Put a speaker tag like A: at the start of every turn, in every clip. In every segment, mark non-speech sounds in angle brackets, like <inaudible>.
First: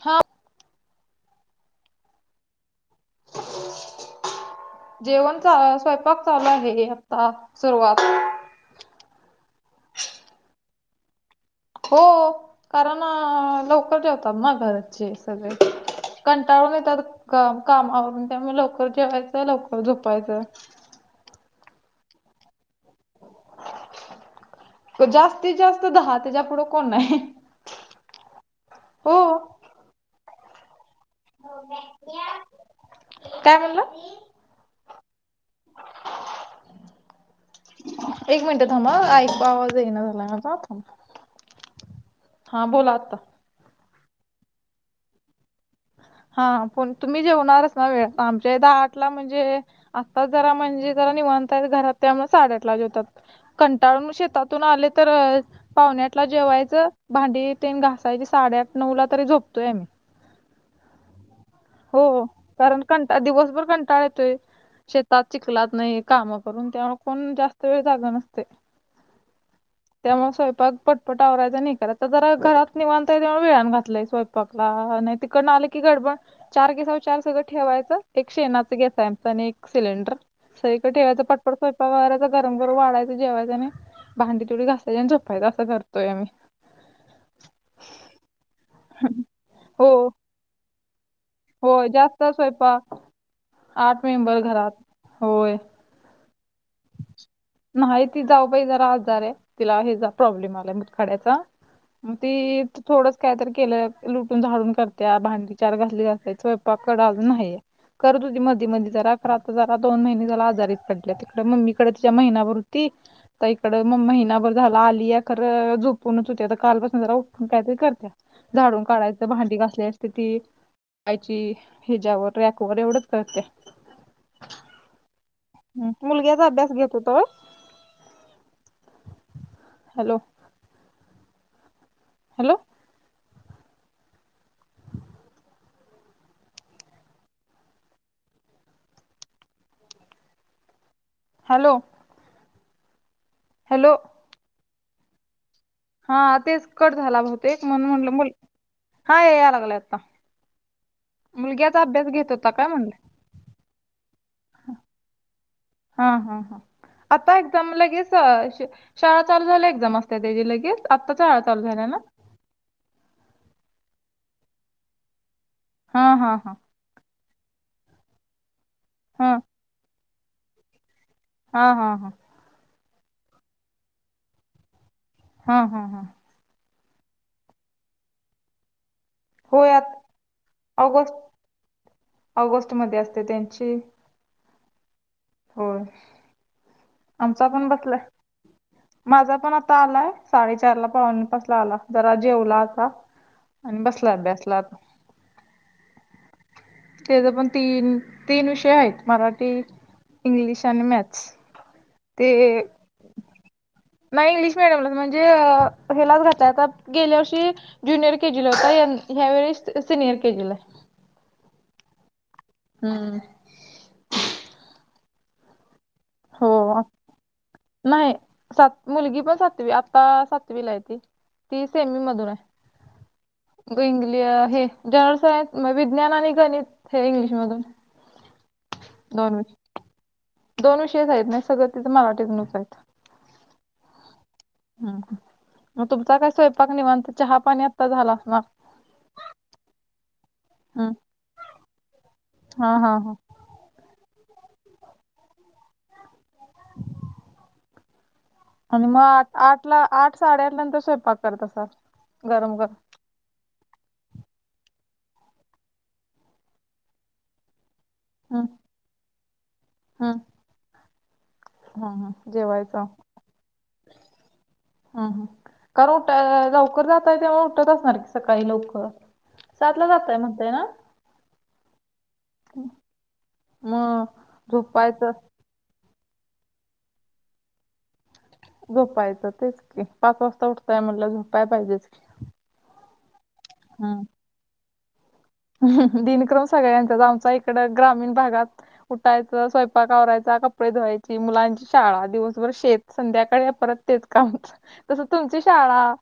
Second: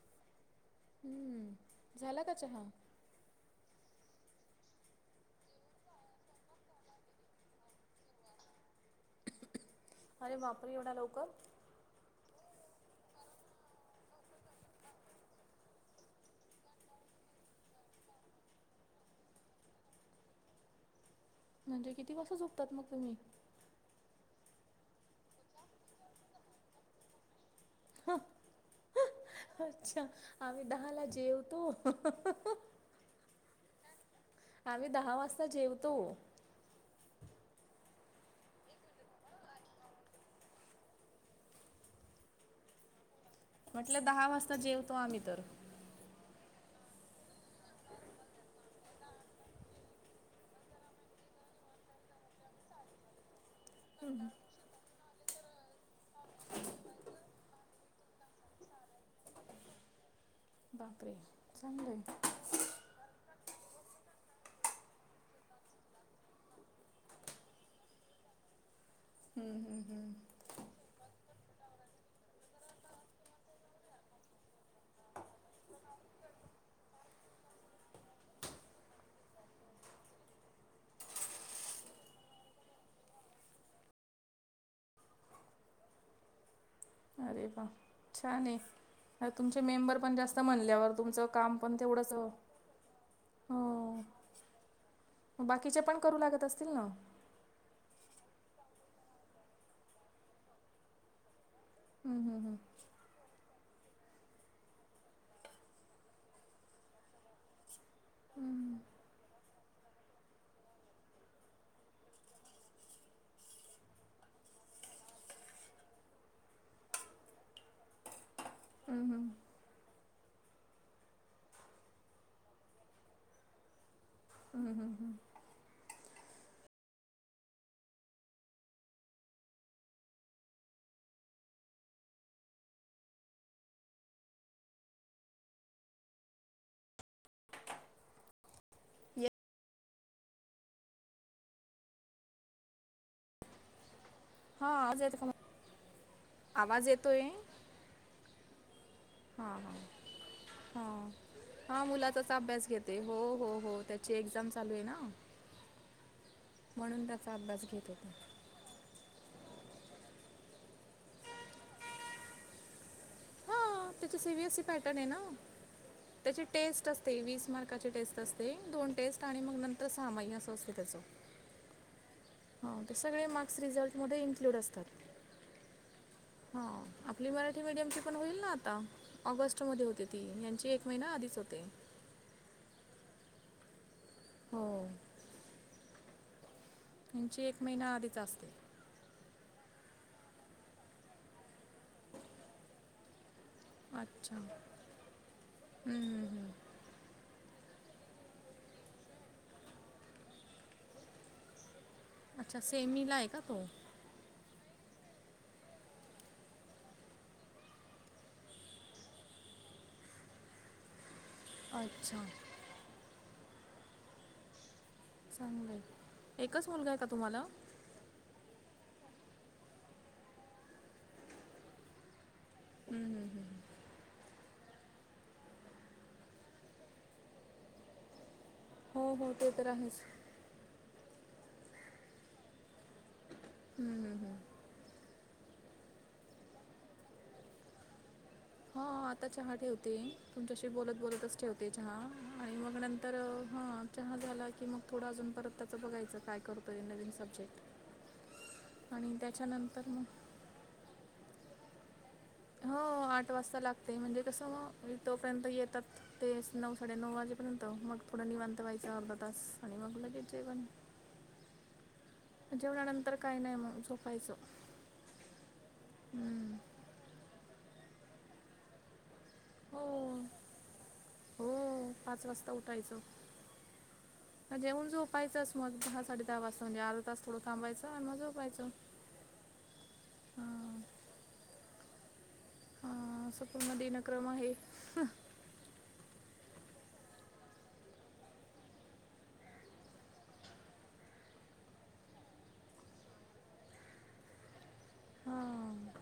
A: हा..
B: हम्म.. झाला का चहा. <inaudible>
A: जेवण चा, स्वयंपाक चालू आहे, आता सुरुवात.
B: अरे बापरे, एवढ्या लवकर.
A: हो, कारण लवकर जेवतात ना घरचे सगळे. कंटाळून येतात. कामावर त्यामुळे, लवकर जेवायचं लवकर झोपायचं.
B: म्हणजे किती वाजता झोपतात मग तुम्ही.
A: जास्तीत जास्त दहा, त्याच्या पुुढं कोण नाही. हो
B: अच्छा, आम्ही दहाला जेवतो.
A: काय म्हणलात?
B: आम्ही दहा वाजता जेवतो.
A: एक मिनिटं थांब एकु आवाज येईना, झाला माझा थांब. हा, बोला आता.
B: म्हटलं दहा वाजता जेवतो. आम्ही तर,
A: हा हां. पण तुम्ही जेवणारच वेळेवर, आमच्या हित इथं आठ. आठ ला म्हणजे, आता जरा म्हणजे जरा निवांताय घरात त्यामुळे साडेआठला जेवतात. कंटाळून म शेतातून आले तर. पावणे आठला जेवायचं, भांडी तेन घासायची साडेआठ नऊला तरी झोपतोय आम्ही.
B: बापरे, चांगलंय.
A: हो कारण कंटा दिवसभर कंटाळा येतोय. शेतात चिखलात नाही, काम करून त्यामुळे कोण जास्त वेळ जाग नसतय.
B: हम्म हम्म
A: त्यामुळं
B: हम्म.
A: स्वयंपाक. पटपट आवरायचं नाही हे करायचं तर जरा घरात निवांत हाय, वेळान घातलंय स्वयंपाकला आणि तिकडन आले की गडबड. चार गॅसावर चार सगळं ठेवायचं, एक शेणाचा गॅस आहे आमच आणि एक सिलेंडर. सगळीकडं ठेवायचं पटपट स्वयंपाक आवरायचं, गरम गरम वाडायचं जेवायचं आणि. भांडी तेवडी घासायची आणि, झोपायच असं करतोय आम्ही.
B: अरे वा! छान आहे, तुमचे
A: हो
B: मेंबर पण जास्तं म्हणल्यावर तुमचं. काम पण
A: होय
B: तेवढंच.
A: जास्त स्वयंपाक
B: हो
A: आठ मेंबर घरात होय
B: बाकीचे पण करू लागत असतील ना?
A: नाही, ती जाऊबाई जरा आजार आहे, तिला ह्याचा प्रॉब्लेम आलाय मूतखड्याचा मग
B: हम्म हम्म हम्म.
A: ते. थोडंच कायतरी केलं, लुटून झाडून करत्या, भांडी चार घासली घासायचं, स्वयंपाककड अजून नाही करत होती मधी - मधी जरा, खरं आता जरा दोन महिने झालं आजारीच पडल्या ती. तीकडं मम्मीकडं, तिच्या महिनाभर होती त इकडं म महिनाभर झाला आलीया खरं, झोपूनच होते, आता कालपासून जरा उठून कायतरी करत्या. झाडून
B: हम्म
A: काढायचं,
B: हम्म
A: भांडी घासलेस तर ती आयची, हेज्यावर रॅकवर एवढच करते
B: अंहं, हं, हम्म
A: मुलग्याचा अभ्यास घेत होता होय, हॅलो हॅलो
B: ये
A: हॅलो. हॅलो.
B: हा. आवाज येतोय का मग?
A: हा तेच कट झाला बहुतेक, म्हणून म्हटलं मुल हा याय लागलाय आता.
B: हा,
A: मुलग्याचा
B: हा,
A: अभ्यास
B: मुलाचाच
A: घेत होता काय
B: अभ्यास
A: म्हणलं?
B: घेते. हो, हो, हो त्याची एक्झाम चालू आहे ना.
A: हा, हा, हा,
B: म्हणून त्याचा
A: आता
B: अभ्यास
A: एक्झाम
B: घेत
A: लगेच
B: होते
A: शाळा चालू झाल्या एकदम असत्या तेजी लगेच, आत्ता शाळा चालू झाल्या ना?
B: हा त्याची सीबीएससी पॅटर्न आहे ना,
A: हा हा
B: त्याची
A: हा.
B: टेस्ट असते. तेवीस मार्काची टेस्ट असते. दोन टेस्ट
A: हा
B: आणि मग नंतर सहामाय असं असतंय त्याचं.
A: हां हां हां.
B: हो ते सगळे मार्क्स रिझल्टध्ये इन्क्ल्यूड असतात.
A: हां हा हा.
B: हा आपली मराठी मीडियमची पण होईल ना आता.
A: होय
B: ऑगस्टमध्ये
A: आत-
B: होते ती, यांची एक महिना
A: ऑगस्ट
B: आधीच होते.
A: ऑगस्ट मध्ये असते त्यांची.
B: हो.
A: होय,
B: यांची
A: आमचा
B: एक
A: पण
B: महिना
A: बसलाय.
B: आधीच असते
A: माझा पण आता आलाय, साडेचारला पावनेपाच आला. जरा जेवला आता. आणि बसला
B: अच्छा
A: अभ्यासला आता.
B: अं हं हं.
A: तेजंपण तीन तीन विषय हायत. मराठी इंग्लिश आणि मॅथ्स ते
B: अच्छा सेमीला आहे का तो
A: नाही इंग्लिश मिडीयमलाच म्हणजे ह्यालाच घातलाय. आता गेल्या वर्षी जूनियर केजीला होता, हं ह्या वेळी सिनियर केजीला आहे.
B: अच्छा.
A: हम्म.
B: चांगलय
A: हो
B: एकच
A: आ-
B: मुलगा आहे का तुम्हाला
A: नाही सात मुलगी पण सातवी आता सातवीला आहे ती सेमीमधून हाय
B: हम्म, हम्म, हम्म.
A: <unintelligible> हे गाईड्स आहेत, मग विज्ञान आणि गणित हे इंग्लिशमधून.
B: हो हो, ते तर आहेच.
A: दोन विषयच आहेत नाही सगळं तीच मराठीतूनच आहेत.
B: हम्म हम्म.
A: हम्म हम्म, मग तुमचा काय स्वयंपाक निवांत, चहा पाणी आत्ता झाला असणार.
B: हा आता चहा ठेवते. तुमच्याशी
A: हम्म.
B: बोलत बोलतच ठेवते चहा आणि
A: हा
B: मग
A: हा हा
B: नंतर हा चहा झाला की, मग थोडा अजून परत त्याचं बघायचं काय करतोय नवीन सब्जेक्ट.
A: आणि मग आठ, आठला
B: त्याच्यानंतर मग
A: आठ-साडेआठ नंतर स्वयंपाक करत असाल? गरम गरम.
B: हो आठ वाजता लागते, म्हणजे कसं मग तोपर्यंत येतात ते नऊ साडे नऊ वाजे तोपर्यंत, मग थोडं
A: हम्म
B: निवांत व्हायचं अर्धा तास आणि मग लगेच जेवण.
A: हा हा..
B: जेवणानंतर काही नाही म झोपाायचं
A: हम् हम कारण उठा लवकर जातंय तेव्हा उठतं असणार की सकाळी लवकर.
B: हो
A: सातला जाताय म्हणताय ना
B: हो पाच वाजता. उठायचं मग जेवून झोपायचं. मग दहा साडे दहा वाजता म्हणजे अर्धा तास थोडं थांबायचं. आणि मग झो
A: झोपायचं तेच की पाच वाजता उठताय
B: हां
A: म्हटल्यावर झोपाय पाहिजेच की.
B: आं असा पूर्ण दिनक्रम आहे.
A: हं हं दिनक्रम सगळ्यांचाच आमचा इकडं ग्रामीण भागात. उटायचं स्वयंपाक आवरायचा. कपडे धुवायची मुलांची शाळा दिवसभर शेत. संध्याकाळी परत तेेच काम. तसं तुमची
B: हां
A: शाळा,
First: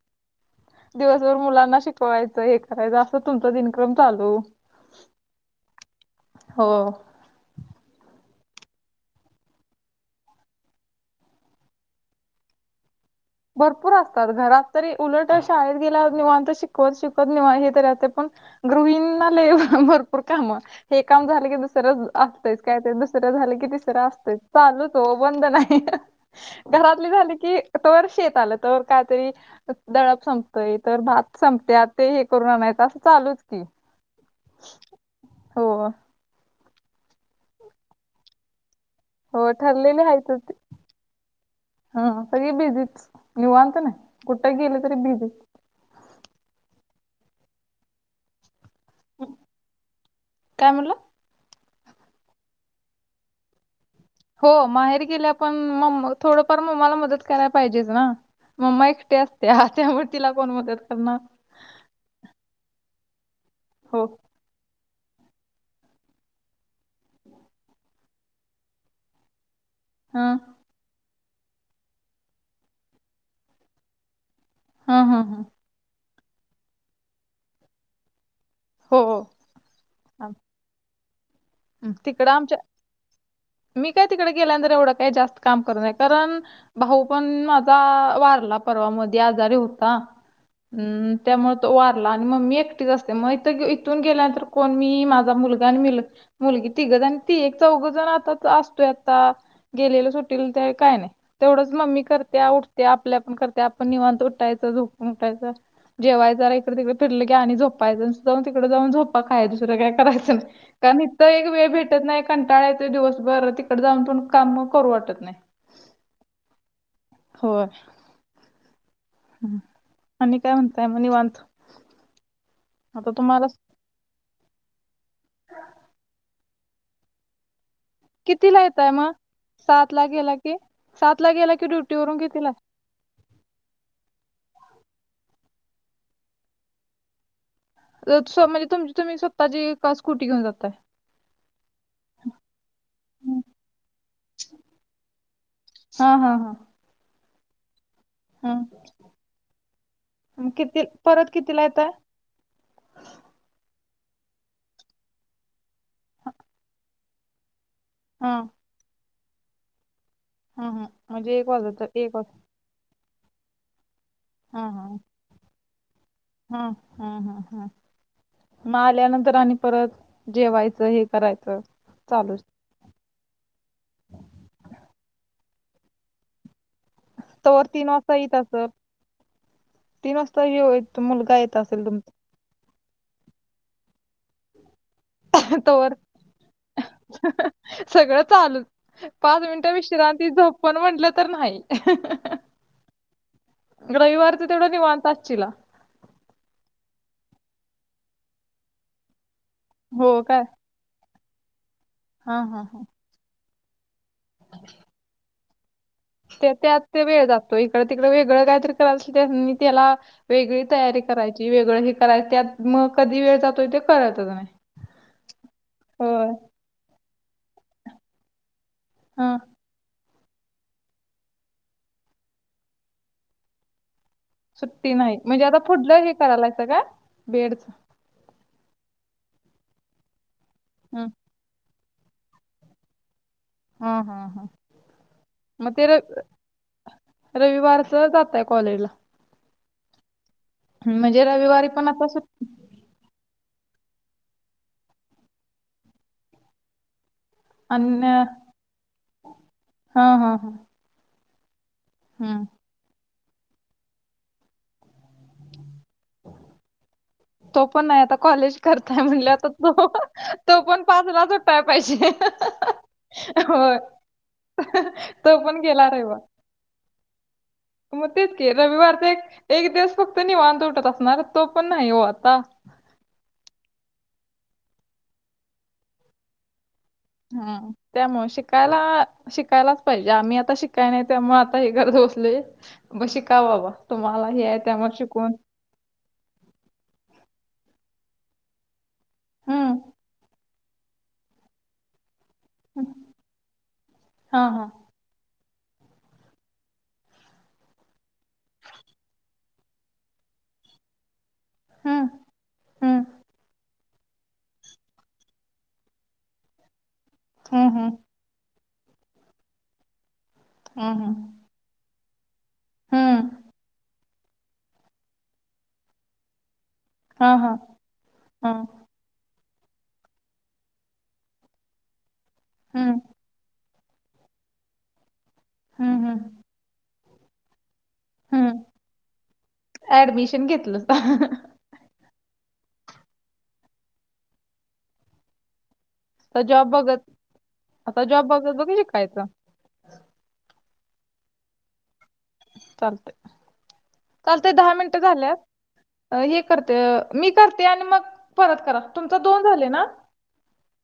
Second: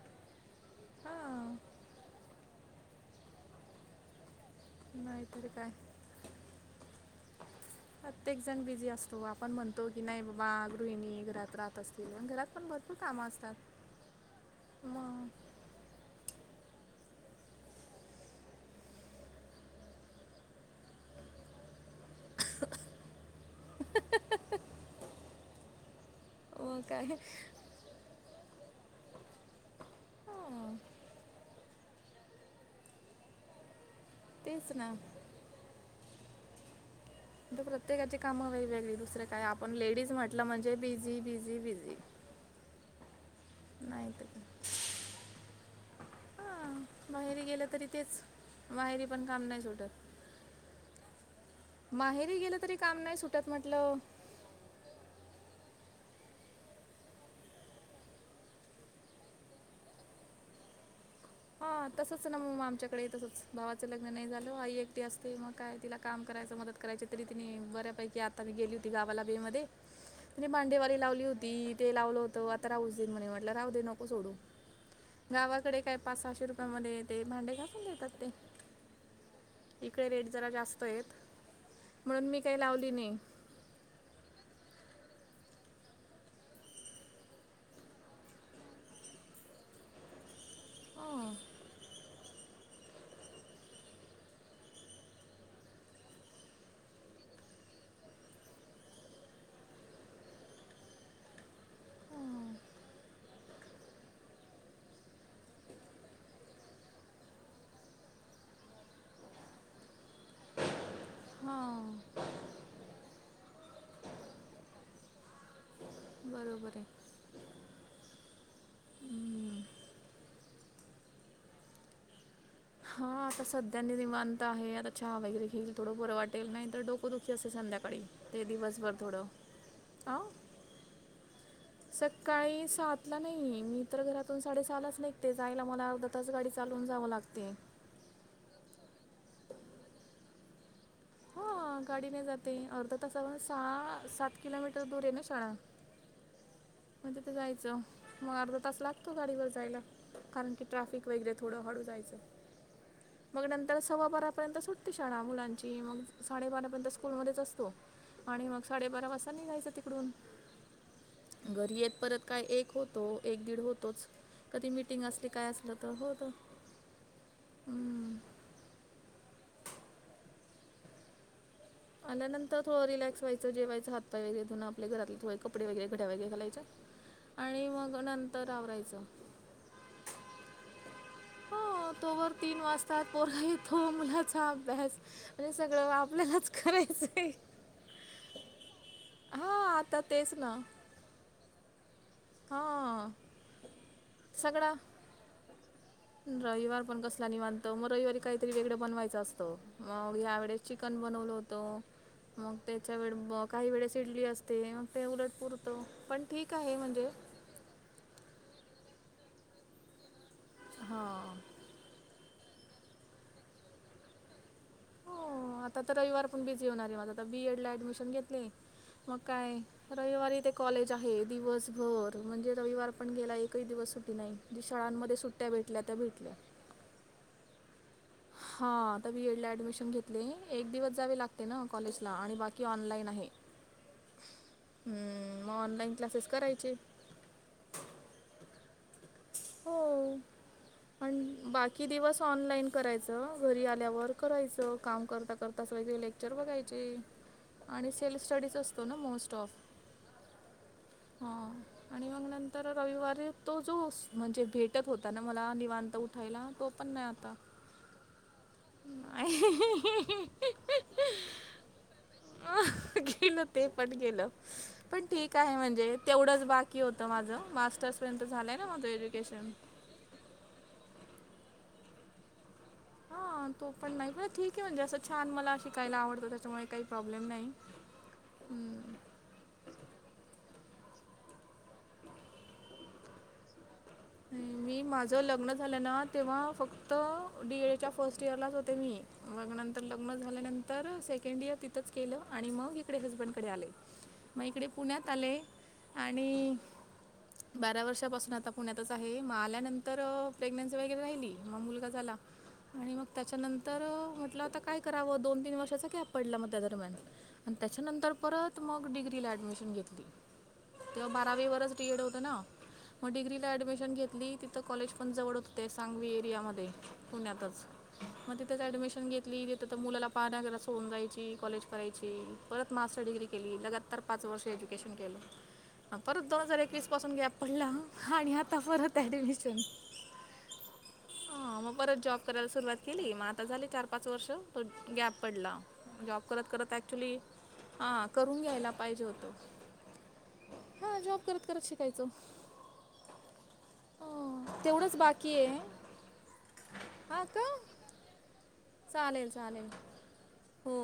A: दिवसभर
B: हां
A: मुलांना शिकवायचं एक. असं तुमचा दिनक्रम चालू.
B: नायतरी काय.
A: हो
B: प्रत्येक जण बिझी असतो. आपण म्हणतो की नाही बाबा गृहिणी घरात राहत असतील घरात पण भर काम असतात.
A: भरपूर असतात घरात तरी
B: मग
A: उलट शाळेत गेल्यावर निवांत शिकवत शिकवत निव हे तरी राहते पण गृहिणींना लय भरपूर कामं. हे काम झालं की दुसरं असतोय काय ते दुसरं झालं की तिसरं असतोय चालूच हो बंद नाही.
B: मग काय
A: घरातली झाली की तोवर शेताला तो वर काय तरी. दडप
B: हां
A: संपतय तर भात संपते आ ते हे करून आणायचं असं चालूच की.
B: तेच ना
A: हो
B: तो प्रत्येकाची कामं वेगवेेगळी. दुसरं काय
A: हो
B: आपण
A: ठरलेले
B: लेडीज
A: आहेतच
B: म्हटलं
A: ते
B: म्हणजे बिझी बिझी बिझी.
A: हा सगळी बिझीच निवांत ना
B: नाही तर काय
A: कुठं गेली तरी बिजी.
B: हां माहेरी गेलं तरी तेच, माहेरी पण काम नाय सुटत.
A: काय म्हणला
B: माहेरी गेलं तरी काम नाही सुटत म्हटलं.
A: हो माहेरी गेल्यावर पण मम थोडंफार मम्माला मदत कराय पायजेच ना. मम्मा एकटी असत्या त्यामुळे तिला कोण मदत करणार.
B: हा तसंच ना मग आमच्याकडेही तसंच भावाचं
A: हो
B: लग्न नाही झालं. आई एकटी असते मग काय तिला काम करायचं. मदत करायची, तरी तिने बऱ्यापैकी आताही गेली. की <unintelligible>
A: हम्..
B: ते भांडेवाली लावली होती. ते लावलं होतं आता राहूचं देन म्हणे म्हटलं राऊ दे नको सोडू.
A: हं हं हं
B: गावाकडे काय पाच सहाशे रुपयामध्ये ते भांडे घासून देतात ते.
A: हो..
B: इकडे रेट
A: हां.
B: जरा जास्त येतं.
A: तिकडं आमच्या मी काय तिकड गेल्यांतर एवढं काय जास्त काम कर नाय कारण. भाऊ पन माझा वारला परवा मधी आजारी होता. हम्म
B: हां
A: त्यामुळं तो वारला आणि मम्मी एकटीच असत्या मग इथं इथून गेल्यानंतर कोण मी माझा मुलगा आणि मुलगी. मुलगी तिघजन ती एक चौघ जण आताच असतोय. आता गेलेलं सुटील ते काय नाही. तेवढंच मम्मी करत्या. उठत्या आपल्या पन करत्या आपण निवांत उठायच झोपून उठायचं. जेवायच जरा इकडे तिकडे फिरायलं की आणि झोपायचं, नुस्तं जाऊन तिकड जाऊन झोपा खायच्या दुसरं काय करायचं नाय. कारण इथं एक वेळ
B: हां
A: भेटत नाही कंटाळा येतो दिवसभर तिकडे जाऊन पण कामं करू वाटत नाही.
B: बरोबर ये.
A: होय. हम्म आणि काय म्हणताय म निवांत? आता
B: हा
A: तुम्हाला
B: तसं त्यांनी निवांत आहे. आता चहा वगैरे घेईल, थोडं बरं वाटेल. नाही तर डोक दुःखी असते संध्याकाळी. ते
A: कितीला येताय
B: दिवसभर
A: मग
B: थोडं,
A: सात ला
B: अ
A: गेला की सात ला गेला की ड्युटीवरून कितीला
B: सकाळी सात ला नाही. मी तर घरातून साडेसहालाच निघते. जायला मला अर्धा तास गाडी चालवून जावं लागते.
A: लत स म्हणजे तुम तुम्ही स्वतःची का स्कुटी घेऊन जातय?
B: हो गाडीने जाते. अर्धा तासावर साळा सहा सात किलोमीटर दूर ये ना शाळा.
A: हा हा हा..
B: मग तिथं जायचं. मग
A: हा
B: अर्धा तास लागतो गाडीवर जायला,
A: मग
B: कारण की
A: किती
B: ट्रॅफिक
A: परत
B: वगैरे थोडं
A: कितीला
B: हडू
A: येतय
B: जायचं. <inaudible> मग नंतर सव्वा बारापर्यंत सुटते शाळा मुलांची. मग साडेबारापर्यंत स्कूलमध्येच असतो.
A: हा
B: आणि मग साडेबारा वाजता निघायचं तिकडून.
A: हा हा म्हणजे एक
B: घरी
A: वाजत
B: येत
A: एक
B: परत
A: वाज
B: काय एक होत तो एक दीड होतोच, कधी मिटिंग असली काय असलं तर होतो.
A: हम्म हम्म हम्म हम्म. मग आल्यानंतर आणि परत जेवायचं हे करायचं. चालूच
B: आल्यांतर थोडं रिलॅक्स व्हायचं. जेवायचं हातपाय वगैरे धून आपल्या घरातले थोडे कपडे वगैरे घड्या वगैरे घालायच्या.
A: तवर
B: आणि
A: तीन
B: मग
A: वाजता येत
B: नंतर
A: असल
B: आवरायचं.
A: तीन वाजता येऊ तो मुलगा येत असेल
B: हो
A: तुमचा
B: तोवर तीन वाजतात. पोर येतो मुलाचा अभ्यास म्हणजे सगळं
A: तवर
B: वापल्यालाच करायचं आहे.
A: सगळं चालूच पाच
B: हां
A: मिनिटं
B: आता
A: विश्रांती
B: तेच ना
A: झोपण म्हटलं तर नाही.
B: हा
A: रविवारच तेवढा
B: सगळा
A: निवांत असशीला?
B: रविवार पण कसला नाही निवांत, मग रविवारी काहीतरी वेगळं बनवायचं असतं. मग
A: हो
B: ह्या
A: काय
B: वेळेस चिकन बनवलं होतं,
A: हा
B: मग
A: हा हा.
B: त्याच्या वेळ ब काही वेळेस इडली असते‌. मग ते उलट पूर तो
A: तर त्यात ते वेळ जातो. तो इकडं तिकडे वेगळं कायतरी कराय <unintelligible> मी त्याला वेगळी तयारी
B: हां
A: करायची वेगळं हे करायचं त्यात मग कधी वेळ जातोय ते कळतच नाही.
B: हो आता तर रविवार
A: होय
B: पण बिझी होणार आहे माझं. आता बीएडला ऍडमिशन घेतलंय, मग
A: हा.
B: काय रविवारी इथे कॉलेज आहे दिवसभर म्हणजे रविवार पण गेला, एकही दिवस सुट्टी नाही. जी
A: सुट्टी
B: शाळांमध्ये
A: नाही. म्हणजे
B: सुट्ट्या
A: आता
B: भेटल्या त्या
A: पुुढलं हे
B: भेटल्या
A: करायलासा काय बीएडच?
B: हा आता बीएडला ऍडमिशन घेतलंय. एक दिवस
A: हम्म
B: जावे लाग ते ना कॉलेजला आणि बाकी ऑनलाईन आहे.
A: हा हा हा.
B: हम्म मग
A: ते
B: ऑनलाइन
A: र
B: क्लासेस करायचे.
A: रविवारचं जाताय कॉलेजला.
B: हो
A: म्हणजे
B: आणि
A: रविवारी
B: बाकी
A: पण आता
B: दिवस
A: सुट
B: ऑनलाईन. करायचं घरी आल्यावर करायचं, काम करता करता सगळे लेक्चर बघायचे. आणि सेल्फ स्टडीच असतो ना मोस्ट ऑफ.
A: हा हा हा
B: हा आणि मग
A: हम्म.
B: नंतर रविवारी तो जो म्हणजे भेटत होता ना मला निवांत त उठायला, तो पण नाही आता.
A: तो पण नाही आता कॉलेज करताय म्हणल्यावर, आता तो
B: नाही
A: तो पण पाचलाच उठाय पाहिजे.
B: गेलं ते
A: होय.
B: पण गेलं. पण ठीक
A: तो
B: आहे
A: पण गेला
B: म्हणजे
A: रविवार.
B: तेवढंच बाकी होतं माझं मास्टर्सपर्यंत झाल
A: ते रविवारचं एक एक दिवस फक्त निवांत उठत असणार, तो पण नाही हो आता.
B: हा तो पण नाही मला ठीक आहे म्हणजे असं छान मला शिकायला आवडतं. त्याच्यामुळे काही प्रॉब्लेम नाही
A: हम्म. त्यामुळे शिकायला
B: हम्म.
A: शिकायलाच पाहिजे. आम्ही आता शिक काय नाही त्यामुळे आता हे घरात बसले. ब शिका बाबा तुम्हाला हे आहे त्यामुळं शिकून
B: झाले ना तेव्हा फक्त डीएडच्या फर्स्ट इयरलाच होते मी. मग
A: हं.
B: नंतर लग्न झाल्यानंतर सेकंड इयर तिथंच केलं आणि मग इकडे हजबंडकडे आले, मग
A: हां,
B: इकडे
A: हां.
B: पुण्यात आले आणि बारा वर्षापासून आता पुण्यातच आहे, मग आल्यानंतर प्रेग्नेन्सी वगैरे राहिली. मग मुलगा
A: हं,
B: झाला आणि
A: हं.
B: मग त्याच्यानंत तर म्हटलं होता काय करावं दोन तीन वर्षाचा गॅप पडला मग त्या दरम्यान आणि
A: हं, हं.
B: त्याच्यानंतर परत मग डिग्रीला ॲडमिशन घेतली.
A: हं,
B: तेव्हा
A: हं.
B: बारावीवरच डी एड होतं ना. म
A: हं.
B: डिग्रीला ॲडमिशन घेतली तिथं कॉलेज पण जवळ होते सांगवी एरियामध्ये.
A: हां, हां.
B: पुण्यातच मग तिथेच
A: हं.
B: ऍडमिशन घेतली तर तर मुलाला पाहण्या घरा सोडून जायची कॉलेज करायची परत
A: हं.
B: मास्टर डिग्री केली लगात तर पाच वर्ष एज्युकेशन
A: हं,
B: केलं
A: हं.
B: परत दोन हजार एकवीस पासून गॅप पडला आणि आता
A: हं.
B: परत ॲडमिशन.
A: ऍडमिशन घेतलंस.
B: हा म परत जॉब करायला सुरुवात केली म आता झाली चार पाच वर्ष गॅप पडला जॉब
A: आता
B: करत करत
A: बघत
B: ॲक्च्युली
A: आता
B: हां
A: जॉब
B: करून
A: बघत बघ
B: घ्यायला पाहिजे
A: शिकायचं.
B: होतं. हां जॉब करत करत शिकायच.
A: चालतय चालते दहा
B: तेवढंच
A: मिनट
B: बाकी
A: झाल्यात.
B: आहे
A: अ हे करते अ
B: हा
A: मी
B: का
A: करते आणि मग परत करा तुमचा
B: चालेल
A: दोन झाले
B: चालेल
A: ना.
B: हो.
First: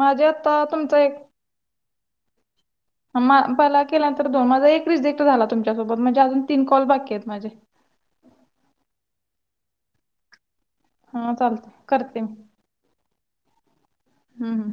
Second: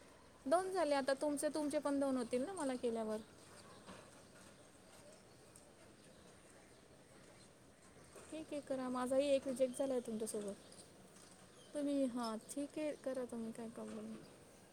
A: माझ्यात
B: दोन झाले आता तुमचे तुमचे पण दोन होतील ना मला केल्यावर
A: मा पहिल्या केल्यानंतर दोन माझा एक रिझेक्ट झाला तुमच्यासोबत म्हणजे अजून तीन कॉल बाकी आहेत माझे.
B: ठीक आहे करा माझाही एक रिजेक्ट झाला आहे तुमच्यासोबत
A: हां, चालतंय
B: तुम्ही
A: करते
B: हा
A: मी.
B: ठीक के करायचं मग काय प्रॉब्लेम. <unintelligible>
A: हम्म हम्म.